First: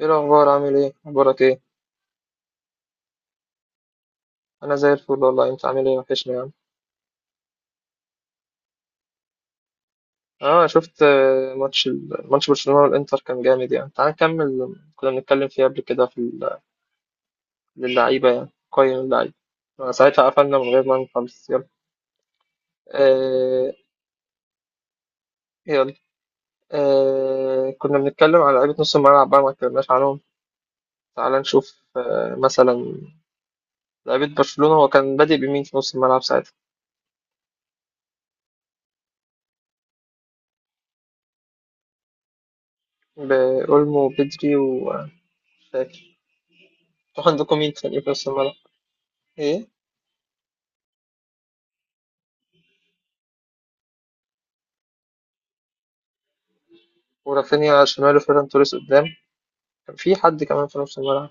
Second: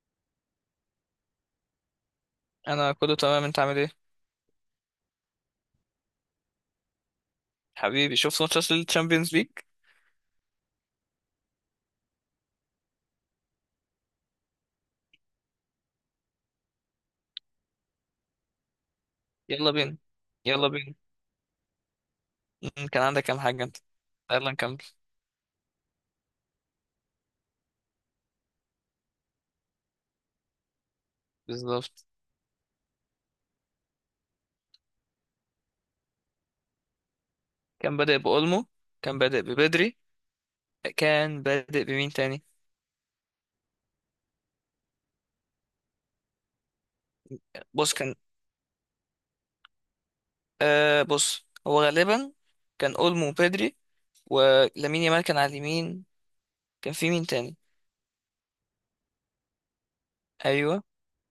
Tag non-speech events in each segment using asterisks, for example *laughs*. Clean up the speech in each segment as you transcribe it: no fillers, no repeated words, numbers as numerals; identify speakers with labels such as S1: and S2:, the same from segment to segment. S1: إيه الأخبار عامل إيه؟ أخبارك إيه؟
S2: انا كله تمام، انت عامل ايه؟
S1: أنا زي الفل والله أنت عامل إيه وحشني يعني
S2: حبيبي، شفت ماتشات الشامبيونز ليج.
S1: آه شفت ماتش ماتش برشلونة والإنتر كان جامد يعني تعال نكمل كنا بنتكلم فيه قبل كده في للعيبة يعني قيم اللعيبة
S2: يلا بينا.
S1: ساعتها قفلنا من
S2: يلا
S1: غير
S2: بينا.
S1: ما نخلص يلا
S2: مم، كان عندك كام حاجه
S1: آه
S2: انت؟ يلا نكمل.
S1: يلا آه كنا بنتكلم على لعيبة نص الملعب بقى ما اتكلمناش عنهم تعال نشوف
S2: بالظبط.
S1: آه مثلا لعيبة برشلونة هو كان بادئ بمين في نص الملعب ساعتها؟
S2: كان بادئ بأولمو. كان بادئ ببدري. كان بادئ بمين تاني؟
S1: بأولمو وبدري ومش فاكر أنتوا عندكم مين
S2: بص
S1: تاني في
S2: كان،
S1: نص الملعب؟ إيه؟
S2: آه بص هو غالبا كان أولمو وبدري، ولامين يامال كان على اليمين. كان في مين تاني؟
S1: ورافينيا شماله فيران توريس قدام كان في حد كمان في
S2: ايوه.
S1: نص الملعب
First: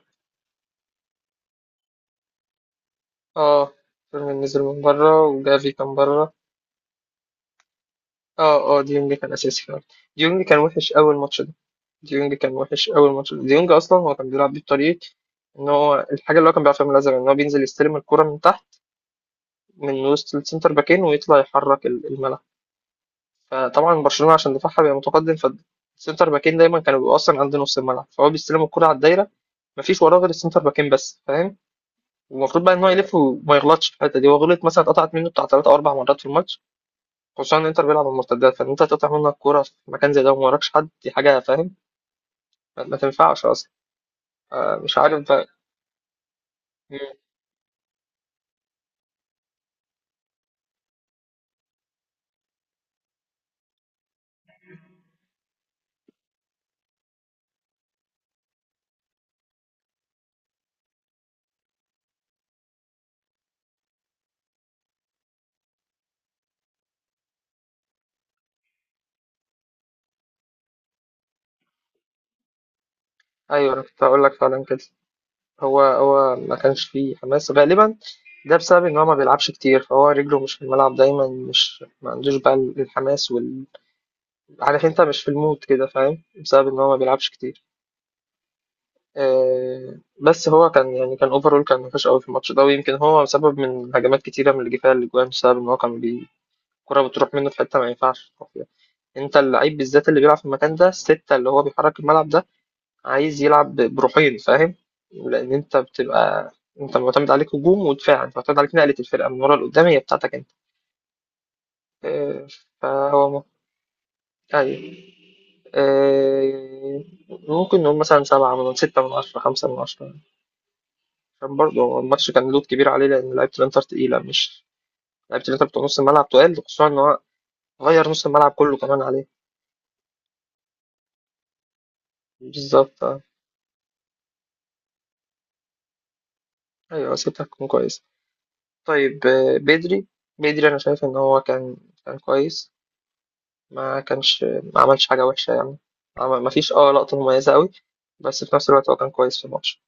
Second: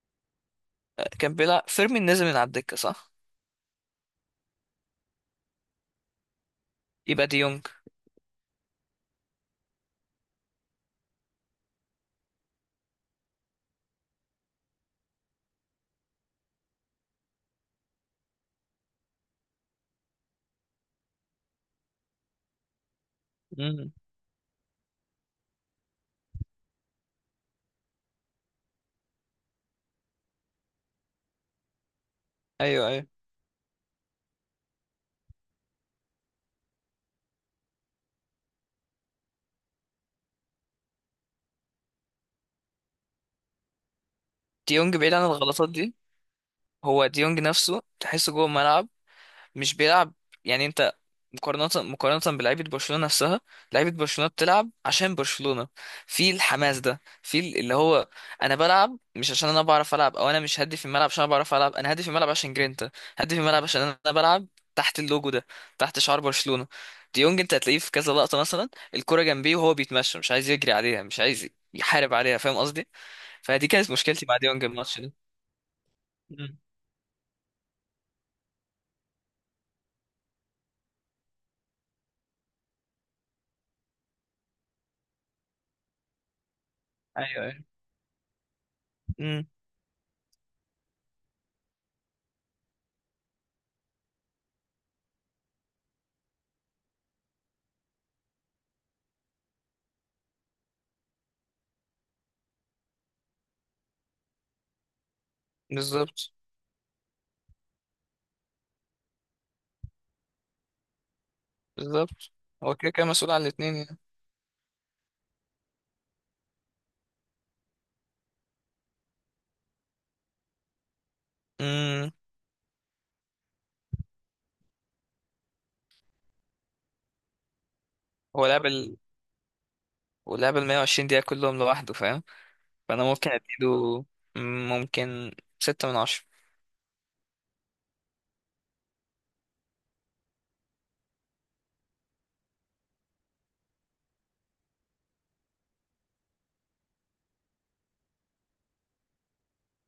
S2: آه، كان بيلعب فيرمين، نزل من على الدكه صح.
S1: اه فيرمين نزل من بره وجافي كان بره
S2: يبقى ديونج.
S1: اه اه ديونج كان اساسي فعلا ديونج كان وحش اول ماتش ده ديونج اصلا هو كان بيلعب بيه بطريقه ان هو الحاجه اللي هو كان بيعرفها من الازرق ان هو بينزل يستلم الكره من تحت من وسط السنتر باكين ويطلع يحرك الملعب.
S2: مم.
S1: فطبعا برشلونه عشان دفاعها بيبقى متقدم فالسنتر باكين دايما كانوا بيبقوا اصلا عند نص الملعب فهو بيستلم الكره على الدايره، مفيش وراه غير السنتر باكين بس فاهم. والمفروض بقى ان
S2: ايوه
S1: هو
S2: ايوه.
S1: يلف وما يغلطش في الحته دي، هو غلط مثلا اتقطعت منه بتاع ثلاث او اربع مرات في الماتش، خصوصا ان انتر بيلعب على المرتدات فان انت تقطع منك كوره في مكان زي ده وما وراكش حد، دي حاجه فاهم ما تنفعش اصلا.
S2: ديونج
S1: مش
S2: بعيد
S1: عارف
S2: عن
S1: بقى.
S2: الغلطات دي.
S1: مم.
S2: هو ديونج نفسه تحسه جوه الملعب، مش بيلعب. يعني انت، مقارنة بلعيبة برشلونة نفسها، لعيبة برشلونة بتلعب عشان برشلونة. في الحماس ده، في اللي هو انا بلعب مش عشان انا بعرف العب. او انا مش هدي في الملعب عشان انا بعرف العب، انا هدي في الملعب عشان جرينتا. هدي في الملعب عشان انا بلعب تحت اللوجو ده، تحت شعار برشلونة. ديونج انت هتلاقيه في كذا لقطة، مثلا الكرة جنبيه وهو بيتمشى، مش عايز يجري عليها، مش عايز يحارب عليها، فاهم قصدي؟ فدي
S1: ايوه انا
S2: كانت
S1: كنت هقول
S2: مشكلتي
S1: لك
S2: مع
S1: فعلا
S2: ديونج
S1: كده،
S2: الماتش ده.
S1: هو ما
S2: مم.
S1: كانش فيه حماس غالبا، ده بسبب ان هو ما بيلعبش كتير فهو رجله مش في الملعب دايما، مش ما عندوش بقى الحماس وال عارف انت مش في المود كده فاهم، بسبب ان هو ما بيلعبش
S2: ايوه
S1: كتير.
S2: ايوه. مم.
S1: بس هو كان يعني كان اوفرول كان وحش قوي في الماتش ده، ويمكن هو سبب من هجمات كتيره من اللي جه فيها الاجوان بسبب ان هو كان الكره بتروح منه في حته ما ينفعش يروح فيها. انت اللعيب بالذات اللي بيلعب في المكان ده، السته اللي هو بيحرك الملعب ده، عايز يلعب بروحين فاهم، لان انت
S2: بالظبط.
S1: بتبقى انت معتمد عليك هجوم ودفاع، انت معتمد عليك نقله الفرقه من ورا لقدام، هي بتاعتك انت.
S2: بالظبط،
S1: آه،
S2: هو كده كده
S1: فهو
S2: مسؤول
S1: م-
S2: عن الاتنين يعني.
S1: ايوه. آه، ممكن نقول مثلا سبعة من 6/10، 5/10، كان برضه هو
S2: امم.
S1: الماتش كان لود كبير عليه لأن لعيبة الإنتر تقيلة مش لعيبة الإنتر بتوع نص الملعب تقال، خصوصا إن هو غير نص
S2: هو
S1: الملعب
S2: لعب
S1: كله
S2: ال...
S1: كمان عليه
S2: ولعب ال 120 دقيقة كلهم لوحده، فاهم؟
S1: بالظبط.
S2: فأنا
S1: آه.
S2: ممكن أديله، مم، ممكن 6/10.
S1: أيوة سيبتها تكون كويس. طيب بدري، بدري أنا شايف إن هو كان كان كويس، ما كانش ما عملش حاجة وحشة يعني، ما فيش اه لقطة مميزة أوي، بس في نفس الوقت هو كان كويس في الماتش،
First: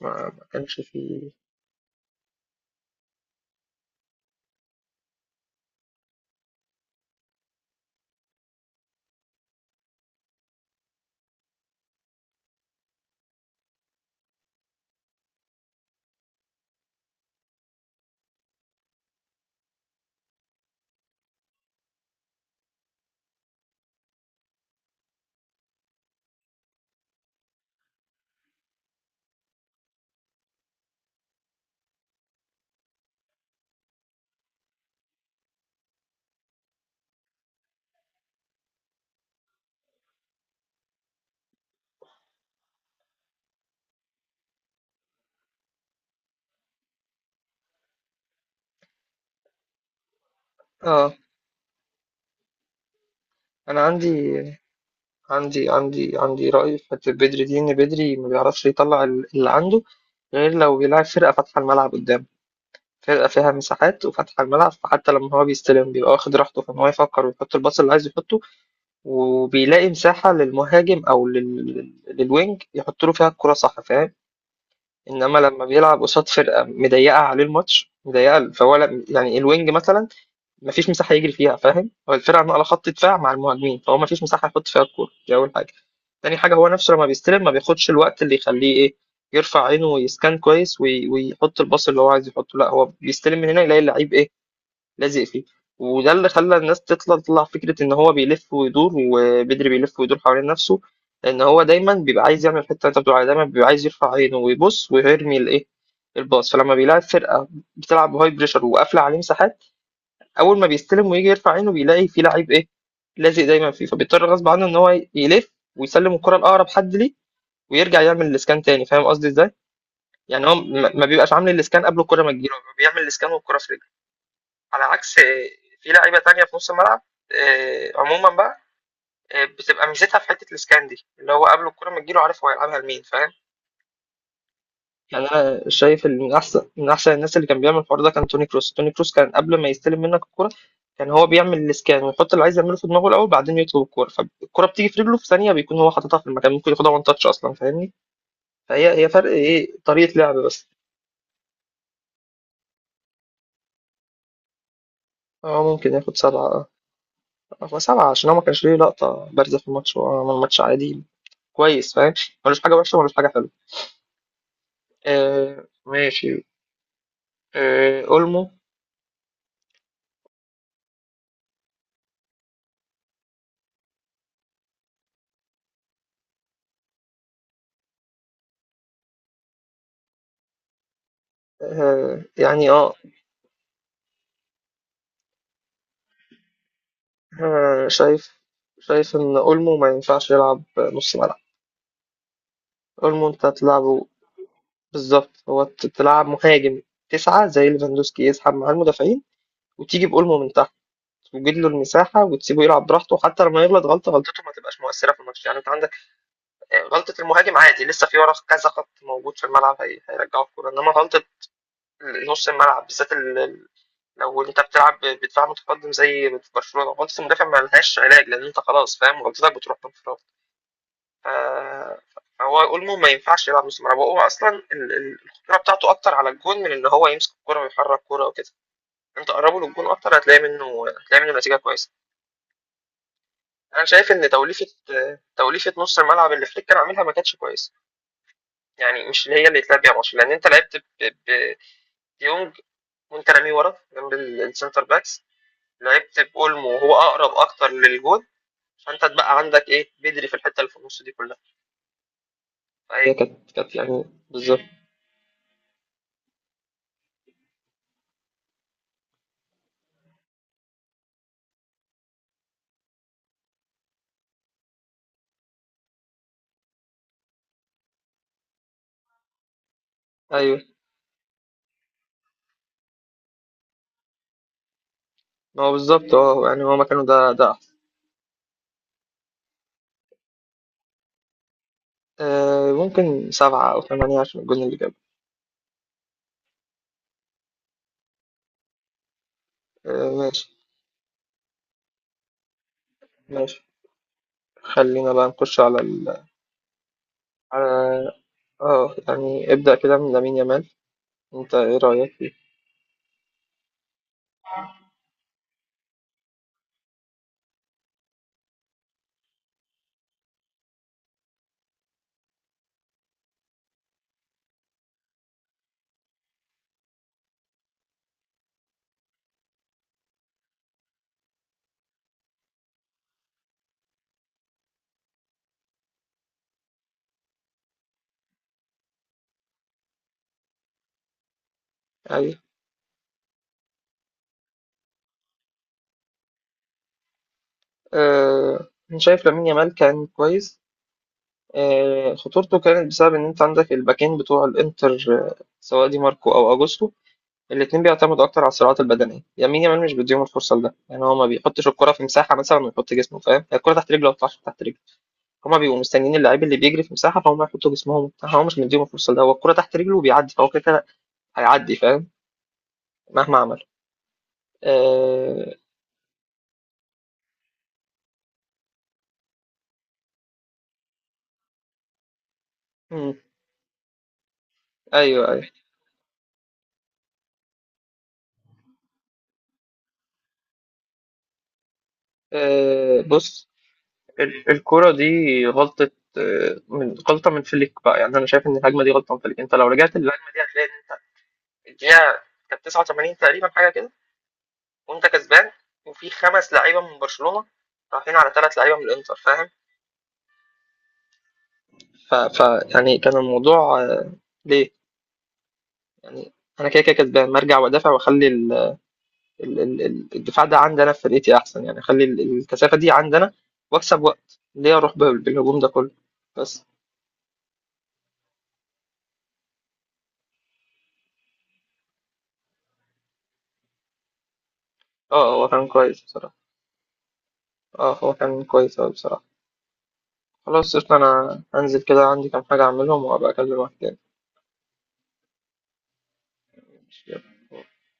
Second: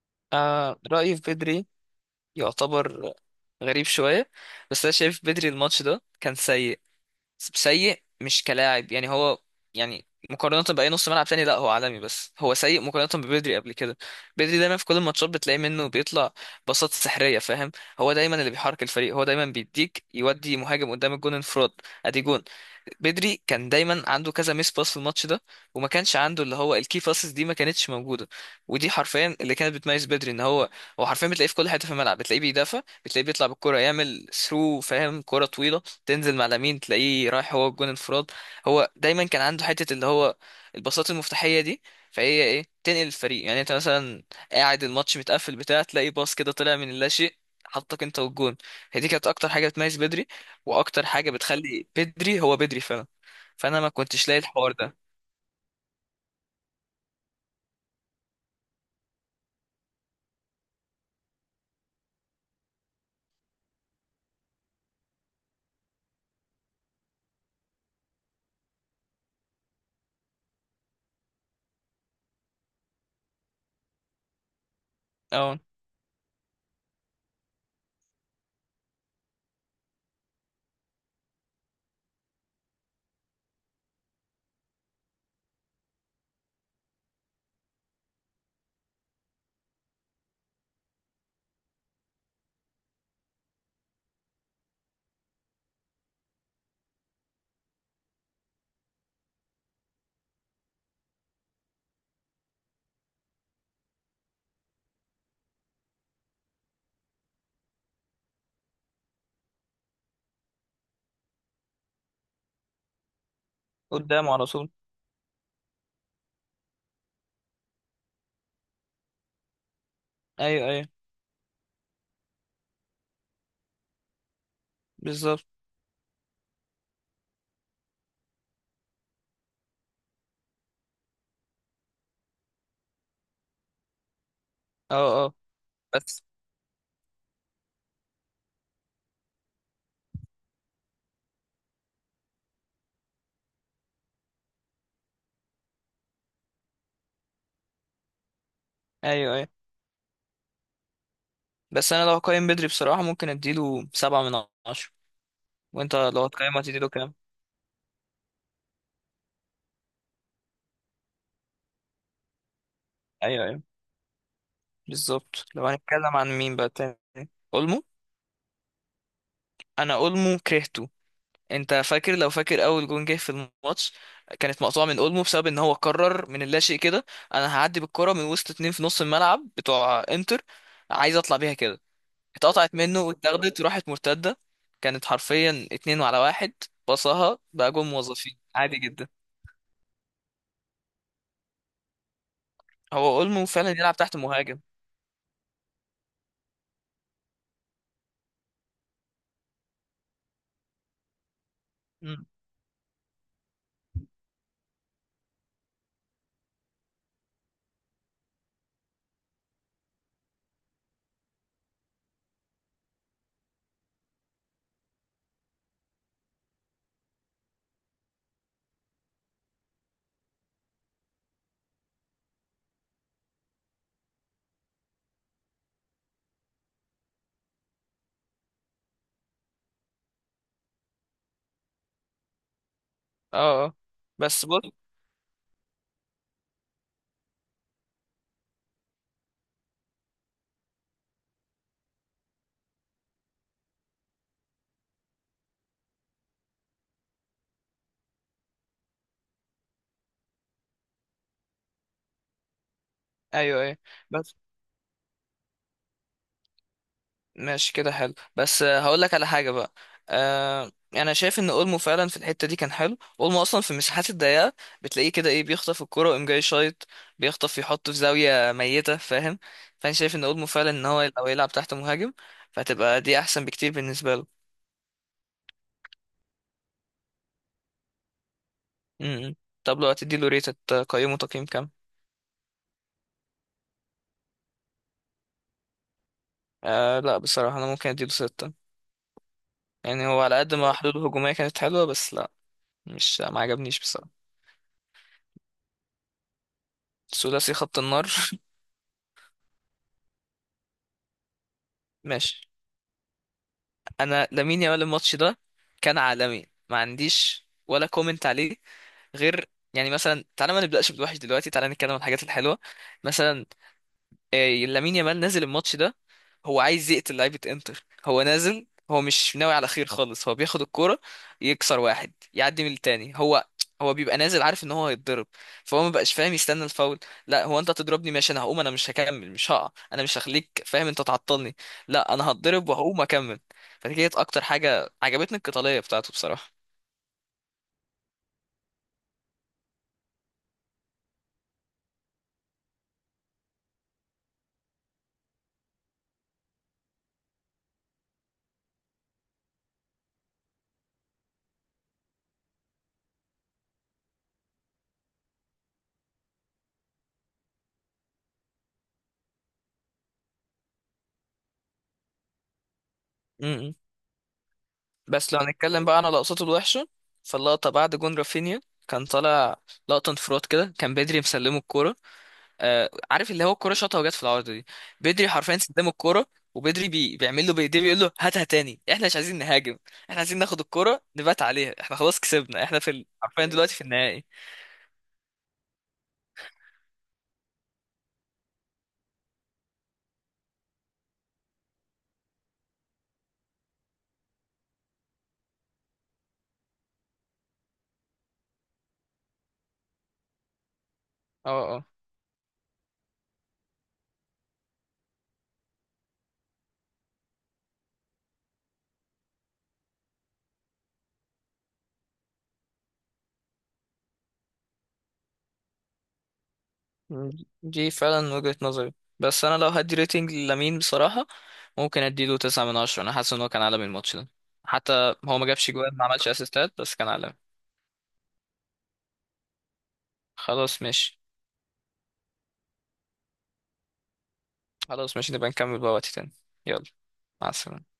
S1: ما ما كانش
S2: آه رأيي في
S1: فيه
S2: بدري يعتبر غريب شوية، بس أنا شايف بدري الماتش ده كان سيء. سيء مش كلاعب يعني، هو يعني مقارنة بأي نص ملعب تاني لا هو عالمي، بس هو سيء مقارنة ببدري قبل كده. بدري دايما في كل الماتشات بتلاقي منه بيطلع باصات سحرية، فاهم؟ هو دايما اللي بيحرك الفريق، هو دايما بيديك، يودي مهاجم قدام الجون انفراد، ادي جون. بدري كان دايما عنده كذا ميس باس في الماتش ده، وما كانش عنده اللي هو الكي باسز دي، ما كانتش موجودة. ودي حرفيا اللي كانت بتميز بدري، ان هو هو حرفيا بتلاقيه في كل حتة في الملعب، بتلاقيه بيدافع، بتلاقيه بيطلع بالكرة يعمل ثرو، فاهم؟ كرة طويلة تنزل مع لامين، تلاقيه رايح هو الجون انفراد. هو دايما كان عنده حته اللي هو الباصات المفتاحيه دي، فهي ايه، تنقل الفريق. يعني انت مثلا قاعد الماتش متقفل بتاع، تلاقي باص كده طلع من اللا شيء، حطك انت والجون. هي دي كانت اكتر حاجه بتميز بدري، واكتر
S1: اه
S2: حاجه بتخلي بدري هو بدري فعلا.
S1: أنا
S2: فانا ما كنتش لاقي الحوار ده.
S1: عندي رأي في بدري، دين بدري ما بيعرفش يطلع اللي عنده غير لو بيلعب فرقة فاتحة الملعب قدام، فرقة فيها مساحات وفاتحة الملعب، فحتى لما هو بيستلم بيبقى واخد راحته في إن هو يفكر ويحط الباص اللي عايز يحطه، وبيلاقي مساحة للمهاجم أو للوينج يحط له فيها الكرة، صح فاهم. إنما
S2: اه،
S1: لما بيلعب قصاد فرقة مضيقة عليه الماتش مضيقة فهو يعني الوينج مثلا مفيش مساحه يجري فيها فاهم، هو الفرقه على خط دفاع مع المهاجمين فهو مفيش مساحه يحط فيها الكوره، دي اول حاجه. تاني حاجه هو نفسه لما بيستلم ما بياخدش الوقت اللي يخليه ايه يرفع عينه ويسكان كويس ويحط الباص اللي هو عايز يحطه، لا هو بيستلم من هنا يلاقي اللعيب ايه لازق فيه، وده اللي خلى الناس تطلع فكره ان هو بيلف ويدور، وبدري بيلف ويدور حوالين نفسه، ان هو دايما بيبقى عايز يعمل الحته اللي انت بتقول عليها، دايما بيبقى عايز يرفع عينه ويبص ويرمي الايه الباص. فلما بيلاعب فرقه بتلعب بهاي بريشر وقافله عليه مساحات، اول ما بيستلم ويجي يرفع عينه بيلاقي في لعيب ايه لازق دايما فيه، فبيضطر
S2: قدامه على
S1: غصب عنه
S2: طول.
S1: ان هو يلف ويسلم الكره لاقرب حد ليه، ويرجع يعمل الاسكان تاني، فاهم قصدي ازاي. يعني هو
S2: ايوه ايوه.
S1: ما بيبقاش عامل الاسكان قبل الكره ما تجيله، هو بيعمل الاسكان والكره في رجله، على عكس
S2: بالظبط.
S1: في لعيبه تانية في نص الملعب. عموما بقى بتبقى ميزتها في حته الاسكان دي، اللي هو قبل الكره ما تجيله عارف هو هيلعبها لمين فاهم.
S2: اه
S1: يعني
S2: اه.
S1: انا شايف ان
S2: بس.
S1: من احسن الناس اللي كان بيعمل الحوار ده كان توني كروس، توني كروس كان قبل ما يستلم منك الكرة كان هو بيعمل الاسكان ويحط اللي عايز يعمله في دماغه الاول، بعدين يطلب الكرة، فالكرة بتيجي في رجله في ثانية بيكون هو حاططها في المكان، ممكن ياخدها وان تاتش اصلا فاهمني. فهي فرق
S2: ايوه ايوه.
S1: ايه طريقة لعب بس.
S2: بس انا لو هقيم بدري بصراحه، ممكن اديله 7/10.
S1: هو ممكن
S2: وانت
S1: ياخد
S2: لو
S1: 7.
S2: هتقيمه هتديله كام؟
S1: هو 7 عشان هو ما كانش ليه لقطة بارزة في الماتش، هو عمل ماتش عادي كويس فاهم، ملوش حاجة وحشة ملوش حاجة
S2: ايوه
S1: حلوة.
S2: أيوه. بالظبط. لو
S1: آه
S2: هنتكلم عن
S1: ماشي.
S2: مين بقى تاني، اولمو.
S1: آه اولمو.
S2: انا اولمو كرهته. انت فاكر لو فاكر اول جون جه في الماتش، كانت مقطوعه من اولمو، بسبب ان هو قرر من اللاشيء كده انا هعدي بالكره من وسط اتنين في نص الملعب بتوع انتر، عايز اطلع بيها كده.
S1: آه يعني
S2: اتقطعت
S1: اه.
S2: منه واتاخدت وراحت مرتده، كانت حرفيا 2-1، بصها بقى جون موظفين
S1: شايف
S2: عادي جدا.
S1: ان اولمو ما ينفعش يلعب نص ملعب،
S2: هو
S1: اولمو انت
S2: اولمو فعلا يلعب
S1: تلعبه
S2: تحت مهاجم.
S1: بالظبط، هو تلعب مهاجم 9 زي ليفاندوسكي يسحب مع المدافعين، وتيجي بأولمو من تحت وتجيب له المساحة
S2: مم.
S1: وتسيبه يلعب براحته، حتى لما يغلط غلطة غلطته ما تبقاش مؤثرة في الماتش، يعني انت عندك غلطة المهاجم عادي لسه في ورا كذا خط موجود في الملعب هيرجعوا الكورة، انما غلطة نص الملعب بالذات لو انت بتلعب بدفاع متقدم زي في برشلونة غلطة المدافع ما لهاش علاج، لان انت خلاص فاهم غلطتك بتروح بانفراد. آه، هو اولمو ما ينفعش يلعب نص ملعب، هو اصلا الخطوره بتاعته اكتر على الجون من ان هو يمسك الكوره ويحرك الكوره وكده، انت قربه للجون اكتر هتلاقي منه نتيجه كويسه.
S2: اه اه.
S1: انا شايف ان
S2: بس بص.
S1: توليفه توليفه نص الملعب اللي فليك كان عاملها ما كانتش كويسه، يعني مش اللي هي اللي اتلعب بيها ماتش، لان انت لعبت بديونج وانت راميه ورا جنب السنتر باكس، لعبت باولمو وهو اقرب اكتر للجون، فانت اتبقى عندك ايه بدري في الحته اللي في النص دي كلها، فهي كانت
S2: ايوه
S1: كانت
S2: ايوه.
S1: يعني
S2: بس
S1: بالظبط.
S2: ماشي كده حلو، بس آه، هقول لك على حاجة بقى. آه انا شايف ان اولمو فعلا في الحتة دي كان حلو. اولمو اصلا في المساحات الضيقة بتلاقيه كده، ايه، بيخطف الكرة ويقوم جاي شايط، بيخطف يحطه في زاوية ميتة، فاهم؟ فانا شايف ان اولمو
S1: ايوه
S2: فعلا، ان هو لو يلعب تحت مهاجم، فهتبقى دي احسن بكتير بالنسبة له.
S1: هو بالظبط اه يعني هو مكانه ده ده أحسن.
S2: م-م. طب لو هتدي له ريت، تقيمه تقييم كام؟
S1: آه ممكن 7 أو 8 عشان الجون اللي جابه.
S2: آه لا بصراحة، انا ممكن اديله ستة. يعني
S1: آه
S2: هو على قد
S1: ماشي.
S2: ما حلوله الهجومية كانت حلوة، بس لا، مش، ما
S1: ماشي
S2: عجبنيش بصراحة.
S1: خلينا بقى نخش على ال
S2: ثلاثي خط النار.
S1: على اه، يعني ابدأ كده من لامين يامال، انت ايه
S2: *laughs*
S1: رأيك فيه؟
S2: ماشي. انا لامين يامال الماتش ده كان عالمي، ما عنديش ولا كومنت عليه، غير يعني مثلا، تعالى ما نبداش بالوحش دلوقتي، تعالى نتكلم عن الحاجات الحلوه. مثلا آه، لامين يامال نزل الماتش ده هو عايز يقتل لعيبة انتر، هو نازل هو مش ناوي على خير خالص. هو بياخد الكرة، يكسر واحد، يعدي من التاني. هو بيبقى نازل عارف ان هو هيتضرب، فهو ما بقاش فاهم يستنى الفاول. لا، هو انت هتضربني ماشي، انا هقوم، انا مش هكمل، مش هقع، انا مش هخليك فاهم انت تعطلني. لا انا
S1: أيوة.
S2: هتضرب وهقوم اكمل. فدي كانت اكتر حاجة عجبتني، القتالية بتاعته بصراحة.
S1: آه أنا شايف لامين يامال كان كويس. خطورته كانت بسبب إن أنت عندك الباكين بتوع الإنتر سواء دي ماركو أو أجوستو، الاتنين بيعتمدوا أكتر على الصراعات البدنية، لامين يامال مش بيديهم الفرصة لده، يعني هو ما بيحطش الكرة في مساحة مثلا ويحط جسمه فاهم، الكرة تحت رجله ما بتطلعش تحت رجله، هما بيبقوا مستنيين اللعيب اللي بيجري في مساحة فهم يحطوا جسمهم وبتاع، هو مش مديهم الفرصة ده، هو الكرة تحت رجله وبيعدي، فهو كده كده هيعدي فاهم مهما عمل.
S2: م-م. بس لو
S1: آه...
S2: هنتكلم بقى عن لقطاته الوحشة، فاللقطة بعد جون رافينيا كان طالع لقطة انفراد كده، كان بدري مسلمه الكورة، آه،
S1: مم.
S2: عارف اللي هو الكرة شاطها وجت في العارضة دي.
S1: ايوه
S2: بدري
S1: ايوه.
S2: حرفيا استلم الكرة، وبدري بيعمل له بايديه، بيقول له هاتها تاني، احنا مش عايزين نهاجم، احنا عايزين ناخد الكرة نبات عليها، احنا خلاص كسبنا، احنا في حرفيا
S1: بص،
S2: دلوقتي في النهائي.
S1: الكرة دي غلطة آه، من غلطة من فليك بقى، يعني أنا شايف إن الهجمة دي غلطة من فليك، أنت لو رجعت للهجمة دي هتلاقي إن أنت الدقيقة كانت 89 تقريبا حاجة كده، وأنت كسبان وفي 5 لعيبة من برشلونة رايحين على 3 لعيبة من الإنتر فاهم،
S2: اه اه.
S1: ف... ف يعني كان الموضوع ليه، يعني انا كده كده كسبان مرجع وادافع واخلي الدفاع ده عندي انا في فرقتي احسن، يعني اخلي الكثافه دي عندي انا واكسب وقت، ليه اروح بالهجوم ده كله بس.
S2: دي فعلا وجهة نظري. بس انا لو هدي ريتنج لامين بصراحة، ممكن اديله 9/10. انا حاسس ان هو كان عالمي الماتش ده، حتى
S1: اه
S2: هو ما
S1: هو كان
S2: جابش جوان،
S1: كويس
S2: ما عملش
S1: بصراحه،
S2: اسيستات، بس كان عالمي.
S1: اه هو كان كويس اوي بصراحه. خلاص
S2: خلاص
S1: قشطة،
S2: ماشي.
S1: انا هنزل كده عندي كام حاجه اعملهم وابقى اكلمك تاني.
S2: خلاص ماشي، نبقى نكمل بقى وقت تاني. يلا. مع السلامة.